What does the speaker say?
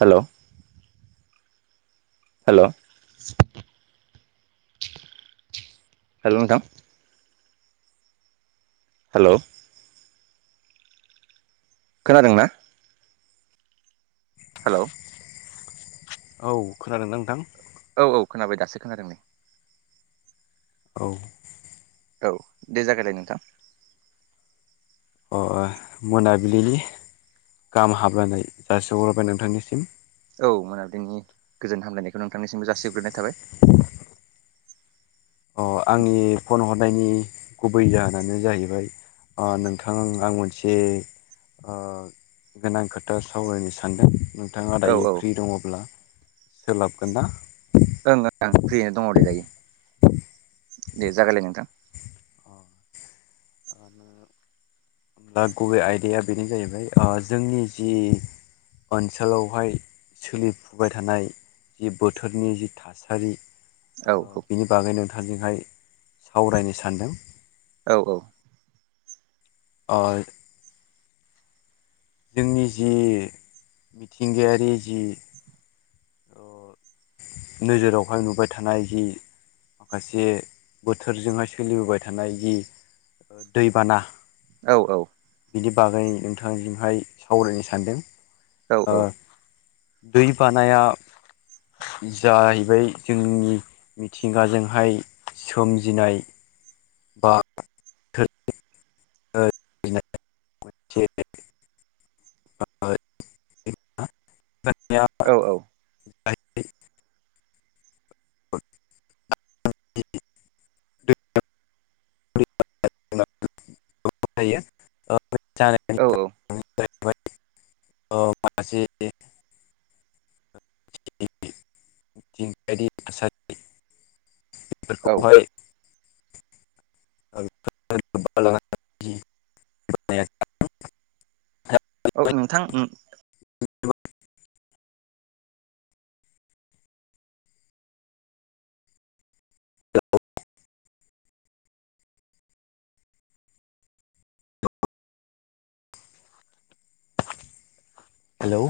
Hello hello hello नोंथां। Hello खोनादोंना? Hello औ खोनादोंना नोंथां? औ औ खोनाबाय दासो खोनादों नै। औ। औ दे जागायलाय नोंथां। मोनाबिलिनि गाहाम हाबलायनाय जासिहरबाय नोंथांनिसिम। औ मोनाबिलिनि गोजोन हामलायनायखौ नोंथांनिसिमबो जासिग्रोनाय थाबाय। अ आंनि फन हरनायनि गुबै जाहोनानो जाहैबाय नोंथां आं मोनसे ओ गोनां खोथा सावरायनो सानदों। नोंथाङा औ दायो औ ओं फ्रि दङब्ला सोलाबगोन ना। ओं ओं ओं फ्रियैनो दङ दे दायो दे जागायलाय नोंथां। होमब्ला गुबै आयदाया बेनो जाहैबाय जोंनि जि ओनसोलावहाय सोलिफुबाय थानाय जि बोथोरनि जि थासारि औ ओ बिनि बागै नोंथांजोंहाय सावरायनो सानदों। औ औ। ओ जोंनि जि मिथिंगायारि जि ओ [unintelligible] नोजोरावहाय नुबाय थानाय जि माखासे बोथोरजोंहाय सोलिबोबाय थानाय जि दैबाना औ औ। बिनि बागै नोंथांजोंहाय सावरायनो सानदों औ ओ औ। दै बानाया [unintelligible] जाहैबाय जोंनि मिथिंगाजोंहाय सोमजिनाय बा [unintelligible] [unintelligible] औ औ। [unintelligible] [unintelligible] औ [unintelligible] [unintelligible] [unintelligible] औ [unintelligible] [unintelligible] औ नोंथां। हेलौ।